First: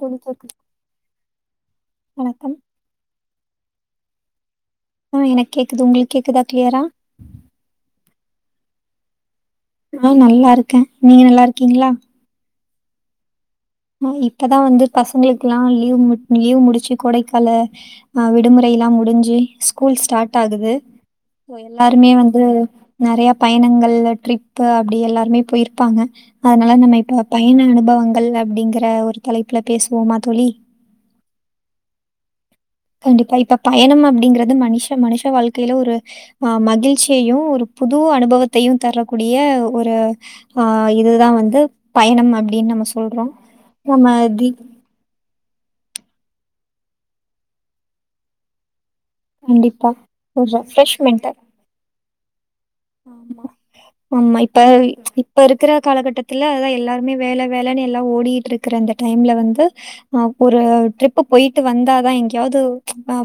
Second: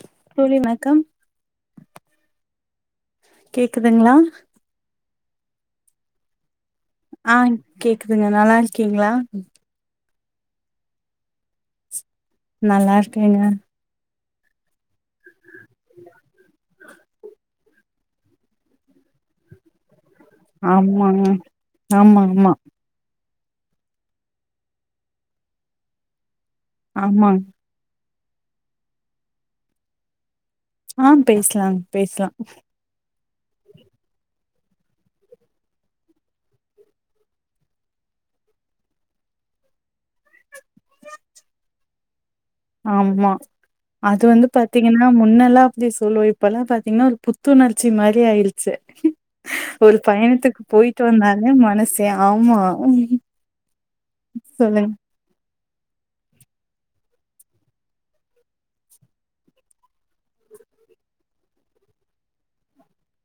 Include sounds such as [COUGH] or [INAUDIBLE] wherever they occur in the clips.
சொல்லுங்க சார் தோழி வணக்கம் வணக்கம் கேக்குதுங்களா ஆ எனக்கு கேக்குது உங்களுக்கு கேக்குதா கிளியரா ஆ கேக்குதுங்க நல்லா இருக்கீங்களா ஆ நல்லா இருக்கே நீங்க நல்லாருக்கீங்களா நல்லாருக்கேங்க இப்பதாவந்து பசங்களுக்கெல்லா லீவ் லீவ் முடிச்சு கொடைக்கால அ விடுமுறையெல்லா முடிஞ்சு ஸ்கூல் ஸ்டார்ட் ஆகுது ஆமாங்க சோ எல்லாருமே ஆமா வந்து ஆமா நறைய பயணங்கள் ட்ரிப்பு அப்படி எல்லாருமே போயிருப்பாங்க அதனால நம்ம இப்ப ஆமாங்க பயண அனுபவங்கள் அப்படிங்குற ஒரு தலைப்புல பேசுவோமா தோழி ஆ பேசலாம் பேசலாம் கண்டிப்பா இப்ப பயணம் அப்படிங்கறது மனுஷ மனுஷ வாழ்க்கையில ஒரு ஆ மகிழ்ச்சியையு ஒரு புது அனுபவத்தையு தரக்கூடிய ஒரு ஆ இதுதா வந்து பயணம் அப்படின்னு நம்ம சொல்றோ ஆமா நம்ம அது வந்து தி பாத்தீங்கன்னா முன்னெல்லா அப்படி சொல்லுவே இப்பல்லா பாத்தீங்கன்னா ஒரு புத்துணர்ச்சி மாதிரி ஆயிடுச்சு கண்டிப்பா ஒரு ஒரு பயணத்துக்கு போயிட்டு ரெஃப்ரெஷ்மெண்ட்டு வந்தாலே மனசே ஆமா ஆமா ஆமா இப்ப சொல்லுங்க இப்போ இருக்கிற காலகட்டத்தில அதா எல்லாருமே வேல வேலன்னு எல்லா ஓடிகிட்ருக்கிற அந்த டைம்ல வந்து ஆ ஒரு ட்ரிப் போயிட்டு வந்தாதா எங்கயாவது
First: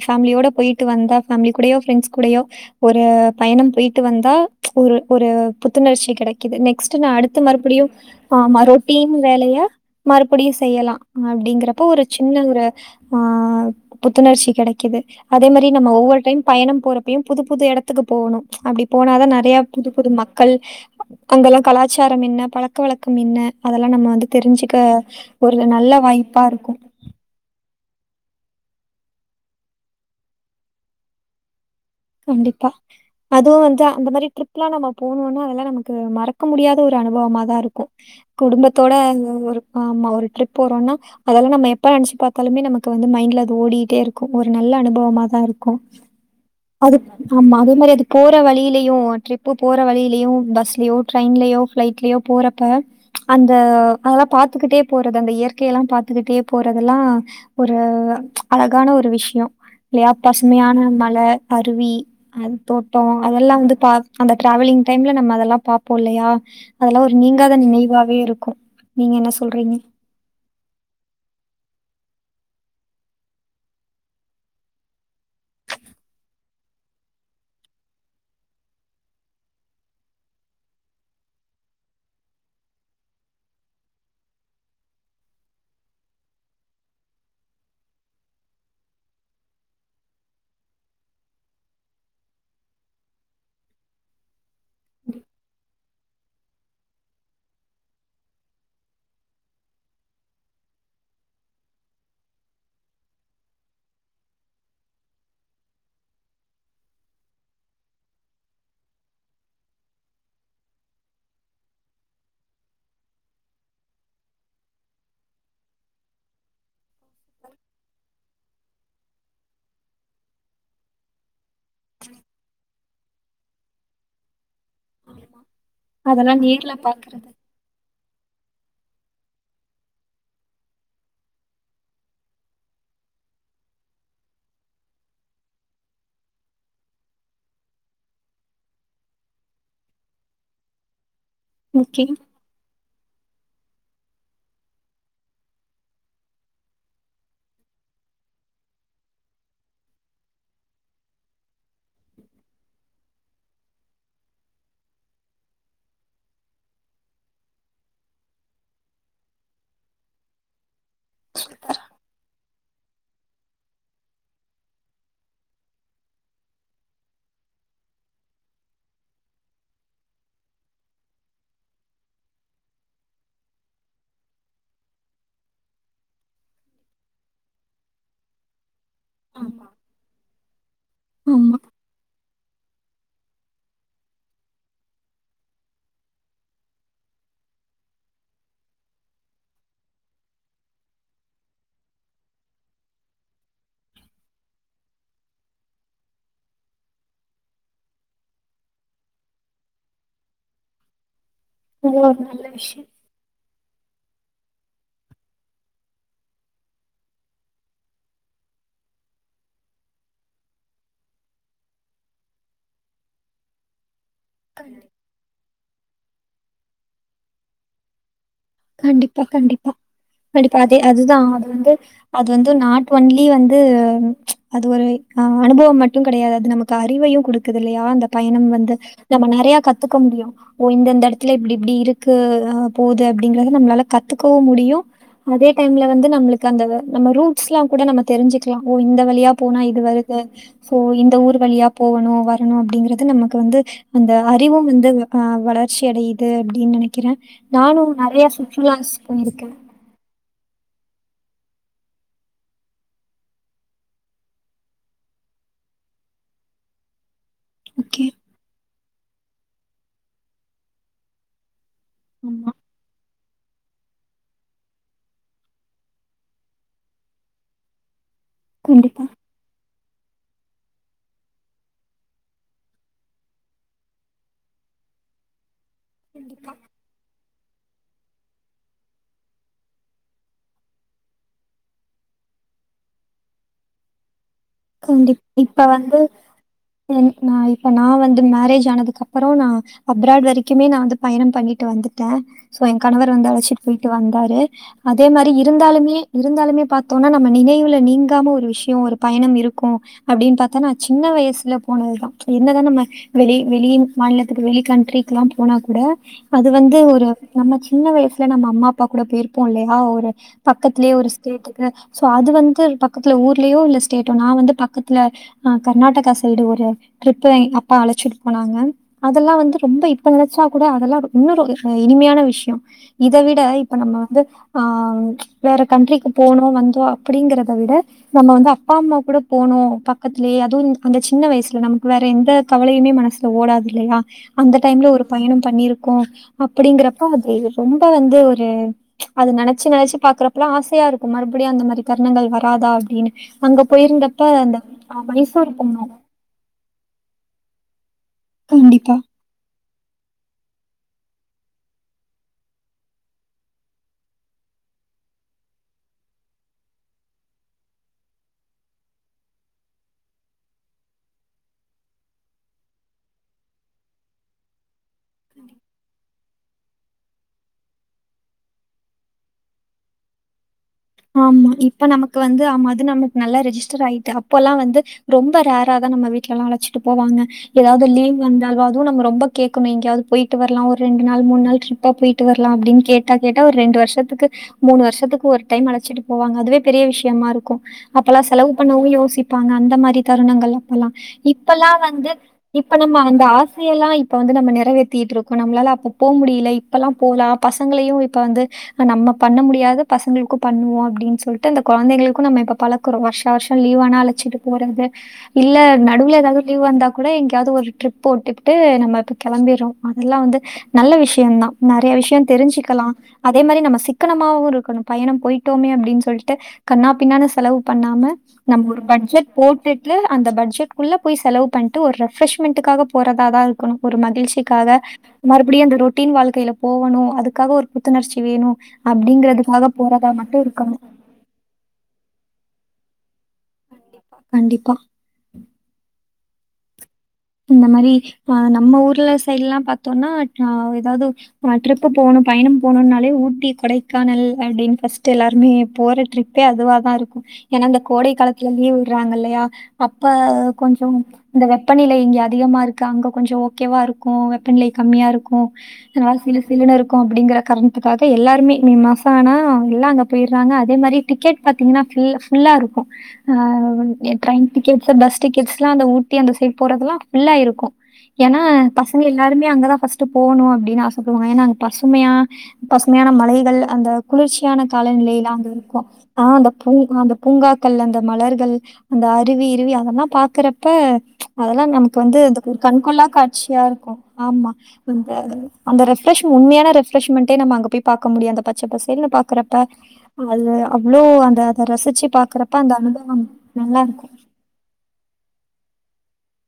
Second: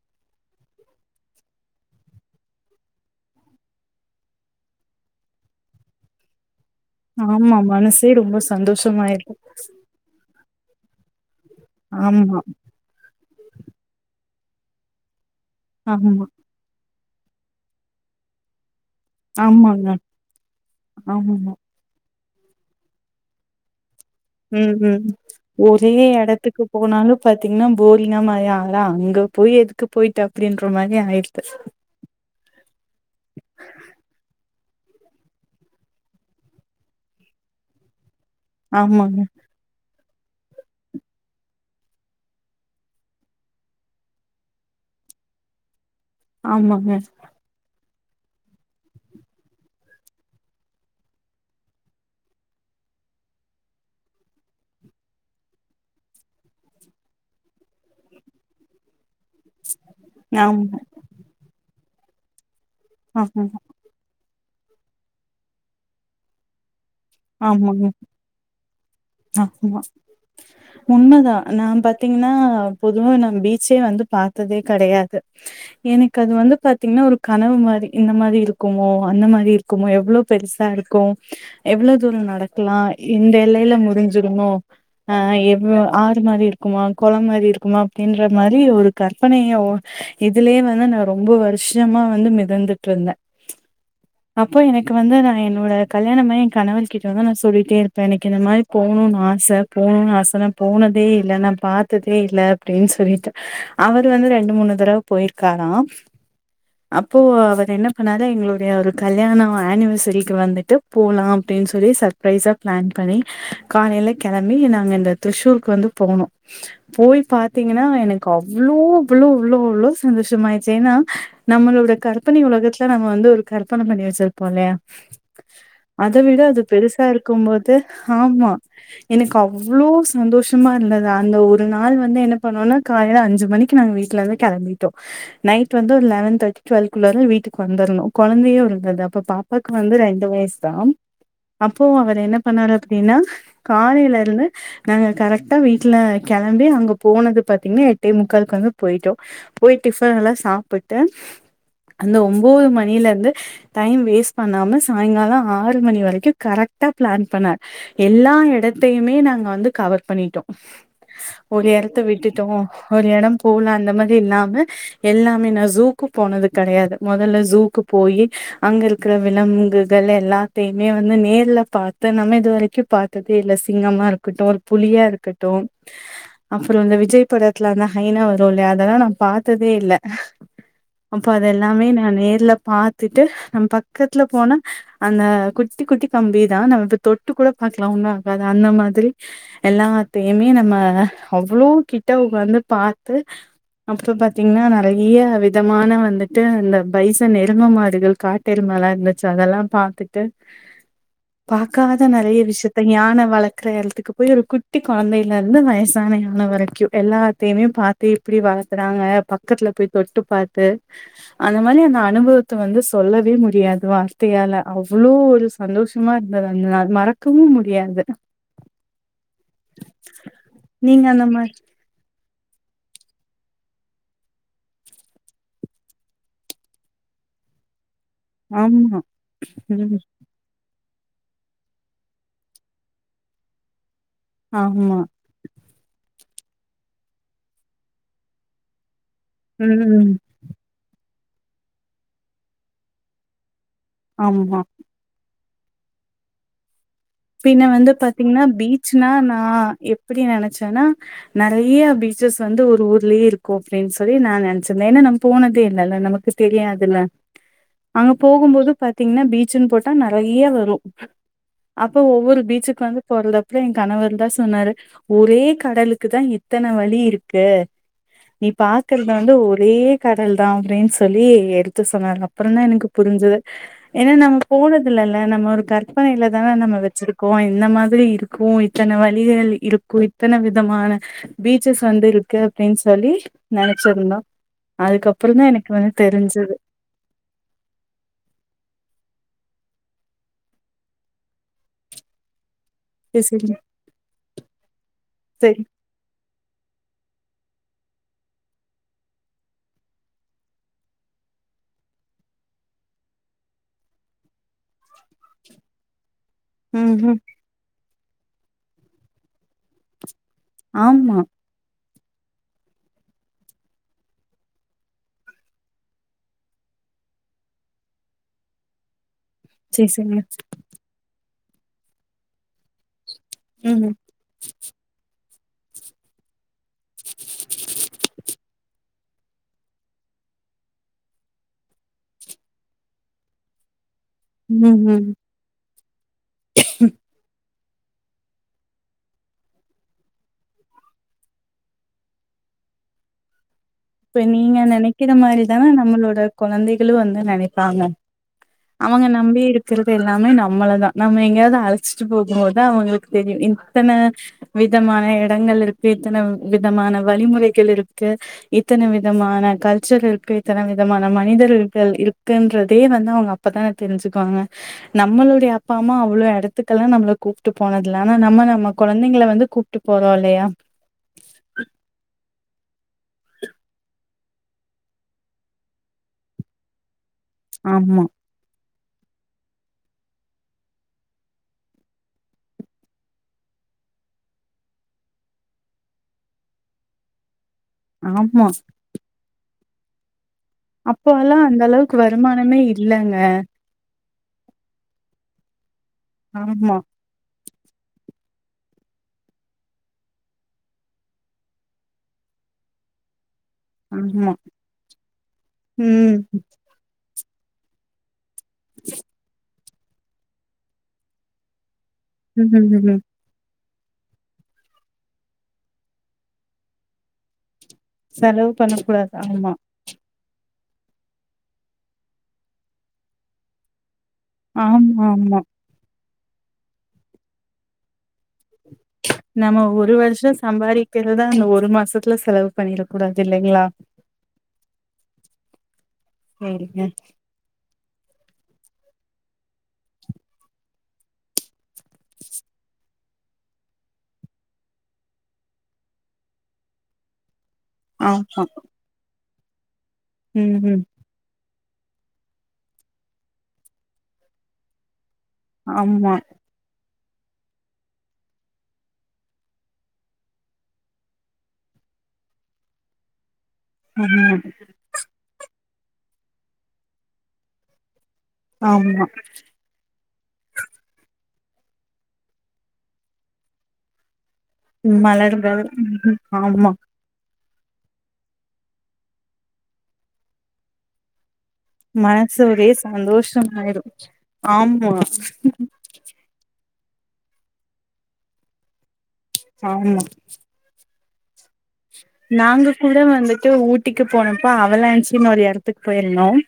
ஃபேமிலியோட போயிட்டு வந்தா ஃபேமிலி கூடையோ ஃப்ரெண்ட்ஸ் கூடையோ ஒரு பயணம் போயிட்டு வந்தா ஒரு ஒரு புத்துணர்ச்சி கெடைக்குது நெக்ஸ் ட்டு நா அடுத்து ஆமா மறுபடியு மனசே ரொம்ப ஆ ரூட்டின் சந்தோஷமாயிருக்கு வேலையா மறுபடியு செய்யலா அப்படிங்கறப்போ ஒரு ஆமா சின்ன ஒரு ஆ புத்துணர்ச்சி கெடைக்குது அதே மாரி நம்ம ஒவ்வொரு ஆமா டைம் பயணம் போறப்பையு புது புது எடத்துக்கு போகணு அப்படி போன தான் நெறைய ஆமாங்க புது புது மக்கள் ஆமாங்க அங்கெல்லா கலாச்சாரம் என்ன பழக்க வழக்கம் என்ன அதெல்லா நம்ம வந்து ம் தெரிஞ்சுக்க ம் ஒரு ஒரே நல்ல வாய்ப்பா எடத்துக்கு இருக்கு போனாலு பாத்தீங்கன்னா போரிங்கா மாரி ஆ அங்க போய் எதுக்கு போயிட்டு அப்படின்ற மாரி ஆயிடுது கண்டிப்பா அதுவு வந்து அந்த மாரி ட்ரிப் எல்லா நம்ம போணோம்னா அதெல்லாம நமக்கு மறக்க முடியாத ஒரு அனுபவமா தா இருக்கு குடும்பத்தோட ஆமாங்க ஒரு ஆமா ஒரு ட்ரிப் போறோன்னா அதெல்லா நம்ம எப்ப நெனைச்சு பாத்தாலுமே நமக்கு வந்து மைண்ட்ல அது ஓடிகிட்டே இருக்கு ஒரு நல்ல அனுபவமா தா இருக்கு ஆமாங்க அது ஆமா அதே மாரி அது போற வழியிலையு ட்ரிப்பு போற வழியிலையு பஸ்லயோ ட்ரெயின்லயோ ஃப்ளைட்லயோ போறப்ப அந்த அதெல்லா பாத்துக்கிட்டே போறது அந்த இயற்கையெல்லா பாத்துக்கிட்டே போறதெல்லா ஒரு அழகான ஒரு விஷ் யோ இல்லையா ஆமா பசுமையான மல அருவி அ தோட்டோ ஆமா, அதெல்லா ஆமாங்க வந்து பா அந்த டிராவலிங் டைம்ல நம்ம அதெல்லா பாப்போ இல்லையா அதெல்லா ஒரு நீங்காத ஆமாங்க நினைவாவே இருக்கு நீங்க என்ன சொல்றீங்க? ஆமா [INAUDIBLE] உண்ம தா நா பாத்தீங்கன்னா பொதுவா நா பீச்சே வந்து பாத்ததே கடையாது எனக்கு அது வந்து பாத்தீங்கன்னா ஒரு கனவு மாரி இந்த மாரி இருக்குமோ அந்த மாரி இரு க்குமோ எவ்ளோ பெருசா இருக்கு எவ்ளோ தூரோ நடக்கலா இந்த எல்லையில மு ஞ்சுருமோ ஆ எவ்ளோ ஆறு மாரி இருக்குமா குளம் மாரி இருக்குமா அப்டின்ற மாரி ஒரு கற்பனையோ இதுலேயே வந்து நா ரொம்ப வருஷமா வந்து மிதந்துட்டு இருந்த [INAUDIBLE] அப்போ எனக்கு வந்து ந என்னோட கல்யாண மாய் என் கணவர்கிட்ட வந்து நா சொல்லிட்டே இருப்ப எனக்கு இந்த மாரி போணுனு ஆச போனுனு ஆச நா போனதே இல்ல நா பாத்ததே இல்ல அப்டின்னு சொல்லிட்ட அவரு வந்து ரெண்டு மூணு தடவ போயிருக்காரா [INAUDIBLE] அப்போ அவரு என்ன பண்ணாரு எங்களுடைய ஒரு கல்யாணோ ஆனிவசரிக்கு வந்துட்டு போலா அப்டின்னு சொல்லி சர்ப் ப்ரைசா ப்ளான் பண்ணி காலேல கெளம்பி நாங்க இந்த திரிச்ஷூருக்கு வந்து போனோ போய் பாத்தீங்கன்னா எனக்கு அவ் அவ்ளோ அவ்ளோ அவ்ளோ அவ்ளோ சந்தோஷமாயிச்சு ஏன்னா நம்மளோட கற்பனை உலகத்துல நம்ம வந்து ஒரு கற்பன பண்ணி வச்சிருப்போல்ல அத அதெல்லா விட அது நேர்ல பெருசா பாக்குறது இருக்கும் போது ஆமா எனக்கு அவ்ளோ சந்தோஷமா இருந்தங்க அந்த ஒரு நாள் வந்து என்ன பண்ணோனா காலைல அஞ்சு மணி க்கு நாங்க வீட்ல இருந்து கெளம்பிட்டோ நைட்டு வந்து ஒரு லெவன் தேட்டிக்கு டுவெள்குள்ள வீட்டுக்கு வந்தர்ணு கொழந்தையு இருந்தது அப்போ பாப் பாக்கு வந்து ரெண்டு வய்சு தா அப்போ முக்கியம். அவர் என்ன பண்ணாரு அப்புடின்னா காலேல இருந்து நாங்க கரெக்டா வீட்ல கெளம்பி அங்க போனது பாத்தீங்கன்னா எட்டே முக்காலுக்கு வந்து போய்ட்டோ போயி டிஃபன் எல்லா சாப்புட்டு அந்த ஒம்போது மணிலருந்து டைம் வேஸ்ட் பண்ணாம சாய்ங்காலோ ஆறு மணி வரைக்கு கரெக்டா பிளான் பண்ண எல்லா எடத்தையுமே நாங்க வந்து கவர் பண்ணிட்டோ ஒரு எடத்த விட்டு ட்டோ ஒரு எடோ போல அந்த மாரி இல்லாம எல்லாமே நா ஜூக்கு போனது கடையாது மொதல்ல ஜூக்கு போயி அங்க இரு இருக்கற விலங்குகள் எல்லாத்தையுமே வந்து நேர்ல பாத்து நம்ம இது வரைக்கு பாத்து வீட்ல சிங்கமா இருக்கட்டு ஒரு புலியா இருக்கட்டு அப்புறோ வந்து இந்த விஜய் படத்துல அந்த லைனா வரு இல்லையா அதெல்லா நா பாத்ததே இல்ல அப்ப அத ஆமா. எல்லாமே நா நேர்ல பாத்துட்டு நம் பக்கத்ல போன அந்த குட்டி குட்டி கம்பிதா நம்ப இப்ப தொட்டு கூட பாக்லா ஒன்னு ஆகாது அந்த மாதிரி எல்லாத்தையுமே நம்ம அவ்ளோ கிட்ட வந்து பாத்து அப்ற பாத்தீங்ன்னா நெறைய விதமான வந்துட்டு இந்த பைசன் எரும மாடுங்க காட் டெருமலா இருந்துச்சு அதெல்லா பாத்துட்டு அது பாக்காத ஒரு நெறைய நல்ல விஷத்தை விஷயம். யான வளக்கற எடத்துக்கு போய் ஒரு குட்டி கொழந்தயில இருந்து வயசான யான வரைக்கு எல்லாத்தையுமே பாத் தி இப்டி வளத்றாங்க பக்கத்துல போய் தொட்டு பாத்து அந்த மாரி அந்த அனுபவத்த வந்து சொல்லவே முடியாது வார் த்தையால அவ்ளோ ஒரு சந்தோஷமா இருந்தது அந்த நாள் மறக்கவு முடியாது கண்டிப்பா கண்டிப்பா கண்டிப்பா அதே நீங்க அதுதா அந்த அது மாரி வந்து அது வந்து நாட் ஒன்லி வந்து அது ஒரு அ அனுபவம் மட்டு கடையாது அது நமக் கு அறிவையு குடுக்குது இல்லையா அந்த பயணம் வந்து ஆமா நம்ப நறைய கத்துக்க ம் முடியு ஓ இந்தந்த எடத்துல இப்டி இப்டி இருக்கு அ போது அப்டிங்கறத நம்ளால கத்துக்கவும் முடியு ஆமா அதே டைம்ல வந்து நம்ளுக்கு அந்த நம்ம ரூட்ஸ்லா கூட நம்ம தெரிஞ்சிக்லா ஓ இந்த வழியா போனா இது ம் வருது சோ இந்த ஊர் வழியா போவணு வரணு அப்டிங்கறது நமக்கு வந்து அந்த அறிவு ஆமா வந்து அ வளர்ச்சி அடையுது அப்டின் நெனைக்கிற பின்ன நானு வந்து பாத்தீங்கன்னா பீச்னா நா எப்டி நெனச்சன்னா நறைய பீச்சஸ் வந்து ஒரு ஊர்லேயே இருக்கு அப்டின் சொல்லி நா நனைச்சிருந்தே ஏனா நம்ம போனதே இல்லல்ல நமக்கு தெரியாதுல ஓகே. அங்க போகும்போது பாத்தீங்கன்னா பீச்சுன்னு போட்டா நறைய வரு அப்ப ஒவ்வொரு ஆமா பீச்சுக்கு வந்து போறதுடத்துல எ கணவரு தா சொன்னாரு ஒரே கடலுக்கு தா இத்தன வழி இருக்கு நீ கண்டிப்பா பாக்கறத வந்து ஒரே கடல் தா அப்டின் சொல்லி எடுத்து சொன்னாங்க அப்றோ தா எனக்கு புரிஞ்சிது ஏனா நம்ம போனது இல்லல நம்ம ஒரு கற்பனையிலதா நம்ம வச்சிருக் கோ இந்த மாரி இருக்கு இத்தன வழிகள் இருக்கு இத்தன விதமான பீச்சஸ் வந்து இருக்கு அப்டின் சொல்லி நனச்சிருந்தோ அதுக்கப்ற தா எனக்கு வந்து தெரிஞ்சிது ம்ஹும் நா இப்ப நா வந்து மேரேஜ் ஆனதுக்கப்றோ நா அப்ராட் வரைக்குமே நா வந்து பயனோ பண்ணிட்டு வந்துட்ட சோ எ கணவர் சரி வந்து சரி அழச்சிட்டு போய்ட்டு வந்தாரு அதே மாரி சரி இருந்தாலுமே இருந்தாலுமே பாத்தோன்னா நம்ம நினைவுல நீங்காம ஒரு விஷ்யோ ஒரு பயணம் இருக் கு அப்டின்னு பாத்தனா சின்ன வயசுல போனதுதா என்னதா நம்ம வெளி வெளி மாநிலத்துக்கு வெளிய கண்ட்ரிக்குலா போனா கூட அது வந்து ம் ஒரு ம் நம்ம சின்ன வயசுல நம்ம அம்மா அப்பா கூட போயிருப்போ இல்லயா ஒரு பக்கத்திலயே ஒரு ஆமா ஸ்டேட் இருக்கு சோ அது வந்து பக்கத்துல ஊர்லயோ இல்ல ஸ்டேட் நா வந்து பக்கத்துல அ கர்நாடகா சைடு ஒரு ட்ரிப்பு அப்பா அழச்சிட்டு போனாங்க அதெல்லா வந்து ரொம்ப சரி இப்ப சரிங்க நனச்சா கூட அதெல்லா இன்னொரு இனிமயான விஷ்யோ இத விட இப்ப ம் ம் நம்ம வந்து ஆ வேற கண்ட்ரிக்கு போனோ வந்தோ அப்டிங்கறத விட நம்ம வந்து அப்பா அம்மா கூட போனோ பக்கத்லயே அதுவு அந்த சின்ன வயசுல நமக்கு வேற எந்த கவலயுமே மனசு ஓடாது இல்லயா அந்த ம் டைம்ல ஒரு ம் பயணோ பண்ணிருக்கோ அப்டிங்கறப்ப அது ரொம்ப வந்து ஒரு அது நனச்சி நனச்சி பாக்குறப்பலா ஆசயா இருக்கு மறுபுடியு அந்த மாரி தருணங்கள் வராதா அப்டினு அங்க இப்ப போயிருந்தப்ப அந்த அ மைசூர் போனோ குழந்தகளு வந்து நனைப்பாங்க கண்டிப்பா. அவுங்க நம்பி இருப் இருக்கறது எல்லாமே நம்மளதா நம்ம எங்கயாவது அழச்சிட்டு போகும்போதா அவுங்களுக்கு தெரியு இத்தன விதமான இடங்கள் இருக்கு இத்தன விதமான வழிமுறைகள் இருக்கு இத்தன விதமான கல்ச்சர் இருக்கு இத்தன விதமான மனிதர்கள் இருக்குன்றதே வந்து அவுங்க அப்பதா தெரிஞ்சுக்குவாங்க நம்மளுடைய அப்பா அம்மா அவ்ளோ எடத்துக்கெல்லா நம்மள கூப்ட்டு போனதுல்ல ஆனா நம்ம நம்ம கொழந்தங்கள வந்து கூப் ட்டு போறோ இல்லயா ஆமா இப்ப நமக்கு வந்து ஆமா அது நமக்கு நல்லா ரிஜிஸ்டர் ஆயிட்டு அப்போல்லா வந்து ரொம்ப ரேரா தா நம்ம வீட்லல்லா அழச்சிட்டு போவாங்க ஏதாவது ஆமா லீவ் வந்தாலு அதுவு நம்ம ரொம்ப கேக்குமே இங்கயாவது போயிட்டு வரலா ஒரு ரெண்டு நாள் மூன் நாள் ட்ரிப்பா போயிட்டு வரலா அப்டின்னு கேட் தா கேட்டா ஒரு ரெண்டு வருஷத்துக்கு மூணு வருஷத்துக்கு ஒரு டைம் அழச்சிட்டு போவாங்க அதுவே பெரிய விஷ்யமா இருக்கு அப்பெல்லா ஆமா செலவு பண்ணவு யோசிப் ப்பாங்க அந்த மாரி தருணங்கள் அப்பல்லா அப்போல்லா அந்த இப்பல்லா அளவுக்கு வந்து வருமானமே இப்ப நம்ம இல்லங்க அந்த ஆ சையெல்லா இப்ப வந்து நம்ம நிறவேத்திட்டு இருக்கோ நம்மால அப்ப போக முடில ஆமா இப்பல்லா போலா பசங்களயு இப்ப வந்து நம்ம பண்ண முடியாத பசங்களுக்கு பண்ணுவோ அப்டின் சொல்ட்டு அந்த கொழந்தளுக்கு நம்ம இப்ப பழக்குரு வாஷ் வருஷோ லீவானா ஆமா அழச்சிட்டு போறது இல்ல ம் நடுவுல ஏதாவது லீவ் வந்தா கூட எங்கேயாவது ஒரு ட்ரிப் போட்டுகிட்டு நம்ம இப்ப கிளம்பிருவோ அதல்லா வந்து நல்ல விஷ்யந்தா நெறைய விஷ்யோ தெரிஞ்சிக்கலா ம் அதே மாரி நம்ம சிக்கனமாவு இருக்கணு பயணோ போயிட்டோமே அப்டின்னு சொல்ட்டு கண்ணா பின்னானு செலவு பண்ணாம செலவு நம்ம ஒரு பண்ணக் கூடாது பட்ஜெட் ஆமா போட்டுட் அந்த பட்ஜெட்குள்ள போய் செலவு பண்ட்டு ஒரு ரெஃப்ரெஷ்மெண்டக்காக போறத தா இருக்கணு ஒரு மகிழ்ச்சி க்காக ஆமா ஆமா மறுபடியு அந்த ரொட்டின் வாழ்க்கையில போவணு அதுக்காக ஒரு புத்துணர்ச்சி வேணு நம்ம அப்டிங்கறதுக்காகப் ஒரு வர்ஷோ சம்பாரிக் கிறத அந்த ஒரு மாசத்துல செலவு பண்ணிடக் கூடாது இல்லைங்ளா கண்டிப்பா. செரிங்க இந்த மாரி ஆ நம்ம ஊர்ல சைட்ல பாத்தோன்னா ஆ ஏதாவது நா ட்ரிப்பு போணு பயணம் போனுன்னாலே ஊட்டி கொடைக்கானல் அப்டின் பஸ்ட்டு எல்லாருமே போற ட்ரிப் பே அதுவ தா இருக்கு ஏனா இந்த கோடை ஆமா காலத்துல லீவ் உட்றாங்க இல்லையா அப்ப ம் கொஞ்ச ம் இந்த வெப்பநிலை இங்கே அதிகமா இருக்கு அங்க கொஞ்ச ஓகேவா இருக்கோ வெப்பநிலை கம்மியா இருக்கோ நல்லா ஆமா சிலு சிலுனு இருக்கு அப்டிங்கிற காரண்துக்காக எல்லாருமே மே மாசோ ஆனா எல்லா அங்கே போயிற்றாங்க அதே மாரி டிக்கெட் பாத்திங்னா ஃபுல் ஃபுல்லா இருக்கு உ எ ஆமா ட்ரெயின் டிக்கெட் அ பஸ் டிக்கெட்ஸ்லா அந்த ஊட்டி அந்த சைட் போறதல்லா ஃபுல்லாயி இருக்கோ ஏனா பசங்க ஆமா எல்லாருமே அங்கதா ஃபஸ்ட் டு போணு அப்டினு ஆசப்படுவாங்க ஏனா அங்க பசுமையா பசுமையான மலைகள் அந்த குளிர்ச்சியான காலநிலைலா அங்க மலர்கள் இருக்கு ஆ அந்த ஆமா பூ அந்த பூங்காக்கள் அந்த மலர்கள் அந்த அருவிகிருவி அதல்லா பாக்கறப்ப அதல்லா நம் கு வந்து அந்த மனசு ஒரு ஒரே கண்கொள்ளா காட்சியா சந்தோஷமாயிரு இருக்கோ ஆமா அது வந்து [UNINTELLIGIBLE] அந்த ரெப் ரஷ் உண்மையான ரெப்ரஷ்மெண்டே நம்ம அங்க போய் பாக்க முடியுஅந்த பச்ச பசேல்னு பாக்றப்ப ஆமா அதுதா அவ்ளோ அந்த அத ரசிச்சு பாக்குறப்ப அந்த அனுபவம் நல்லாருக்கு அப்ப அவளான்சின்னு ஒரு எடத்துக்கு போயிருந்தோம்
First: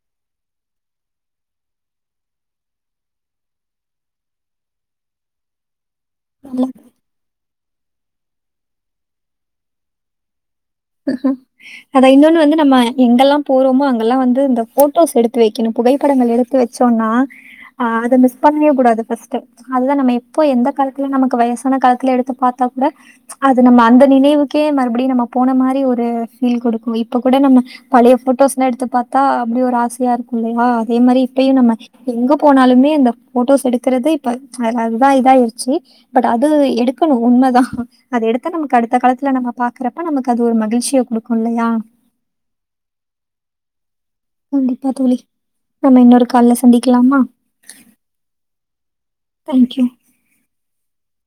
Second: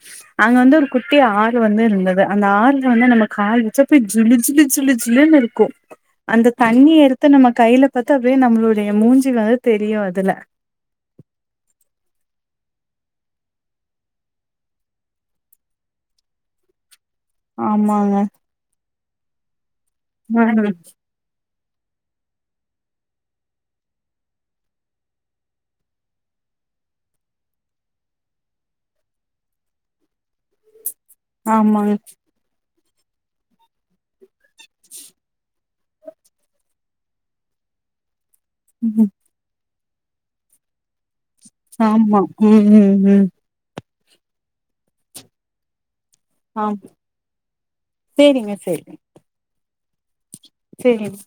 அங்க வந்து ஒரு குட்டி ஆறு வந்து இருந்தது அந்த ஆறுல வந்து நம்ம கால்வெச்சா போய் ஜிளு ஜிளு ஜிளு ளுனு இருக்கு அந்த நல்லா தண்ணிய எடுத்து நம்ம கையில பாத்து அப்டியே நம்ளுடைய மூஞ்சி வந்து தெரியு அதுல அத இன்னொன்னு வந்து நம்ம எங்கல்லா போறோமோ அங்கல்லா வந்து இந்த ஃபோட்டோஸ் எடுத்து வெக்கணோ புகைப்படங்கள் எடுத் து வெச்சோன்னா ஆ அத ஆமாங்க மிஸ் பண்ணவே கூடாது ஃபஸ்டு அதுதா நம்ம எப்போ எந்த ஆமாங்க காலத்துல நமக்கு வயஸ் சான காலத்துல எடுத்து பாத்தா கூட அது நம்ம அந்த நினைவுக்கே மறுபடியு நம்ம போன மாரி ஒரு ஃபீல் குடுக்கு இப்போ கூட நம்ம பழைய போட்டோஸ்லா எடுத்து பாத்தா அப்டி ஒரு ஆசையா இருக்கு இல்லியா அதே மாரி இப்யு நம்ம ஆமாங்க எங்கப் போனாலுமே இந்த போட்டோஸ் எடுக்கறது இப்ப அ அதுதா இதாயிருச்சி பட் அது எடுக்கணு உண்மதா அது எடுத்த நமக்கு அடுத்த ம் காலத்துல நம்ம பாக்கறப்ப நமக்கு அது ஒரு மகிழ்ச்சிய குடுக் ஆமா ம் ம் ம் கண்டிப்பா தோழி நம்ம இன்னொரு கால்ல ஆ சந்திக்லாமா சேரிங்க சேரி தாங்க் யூ சேரிங்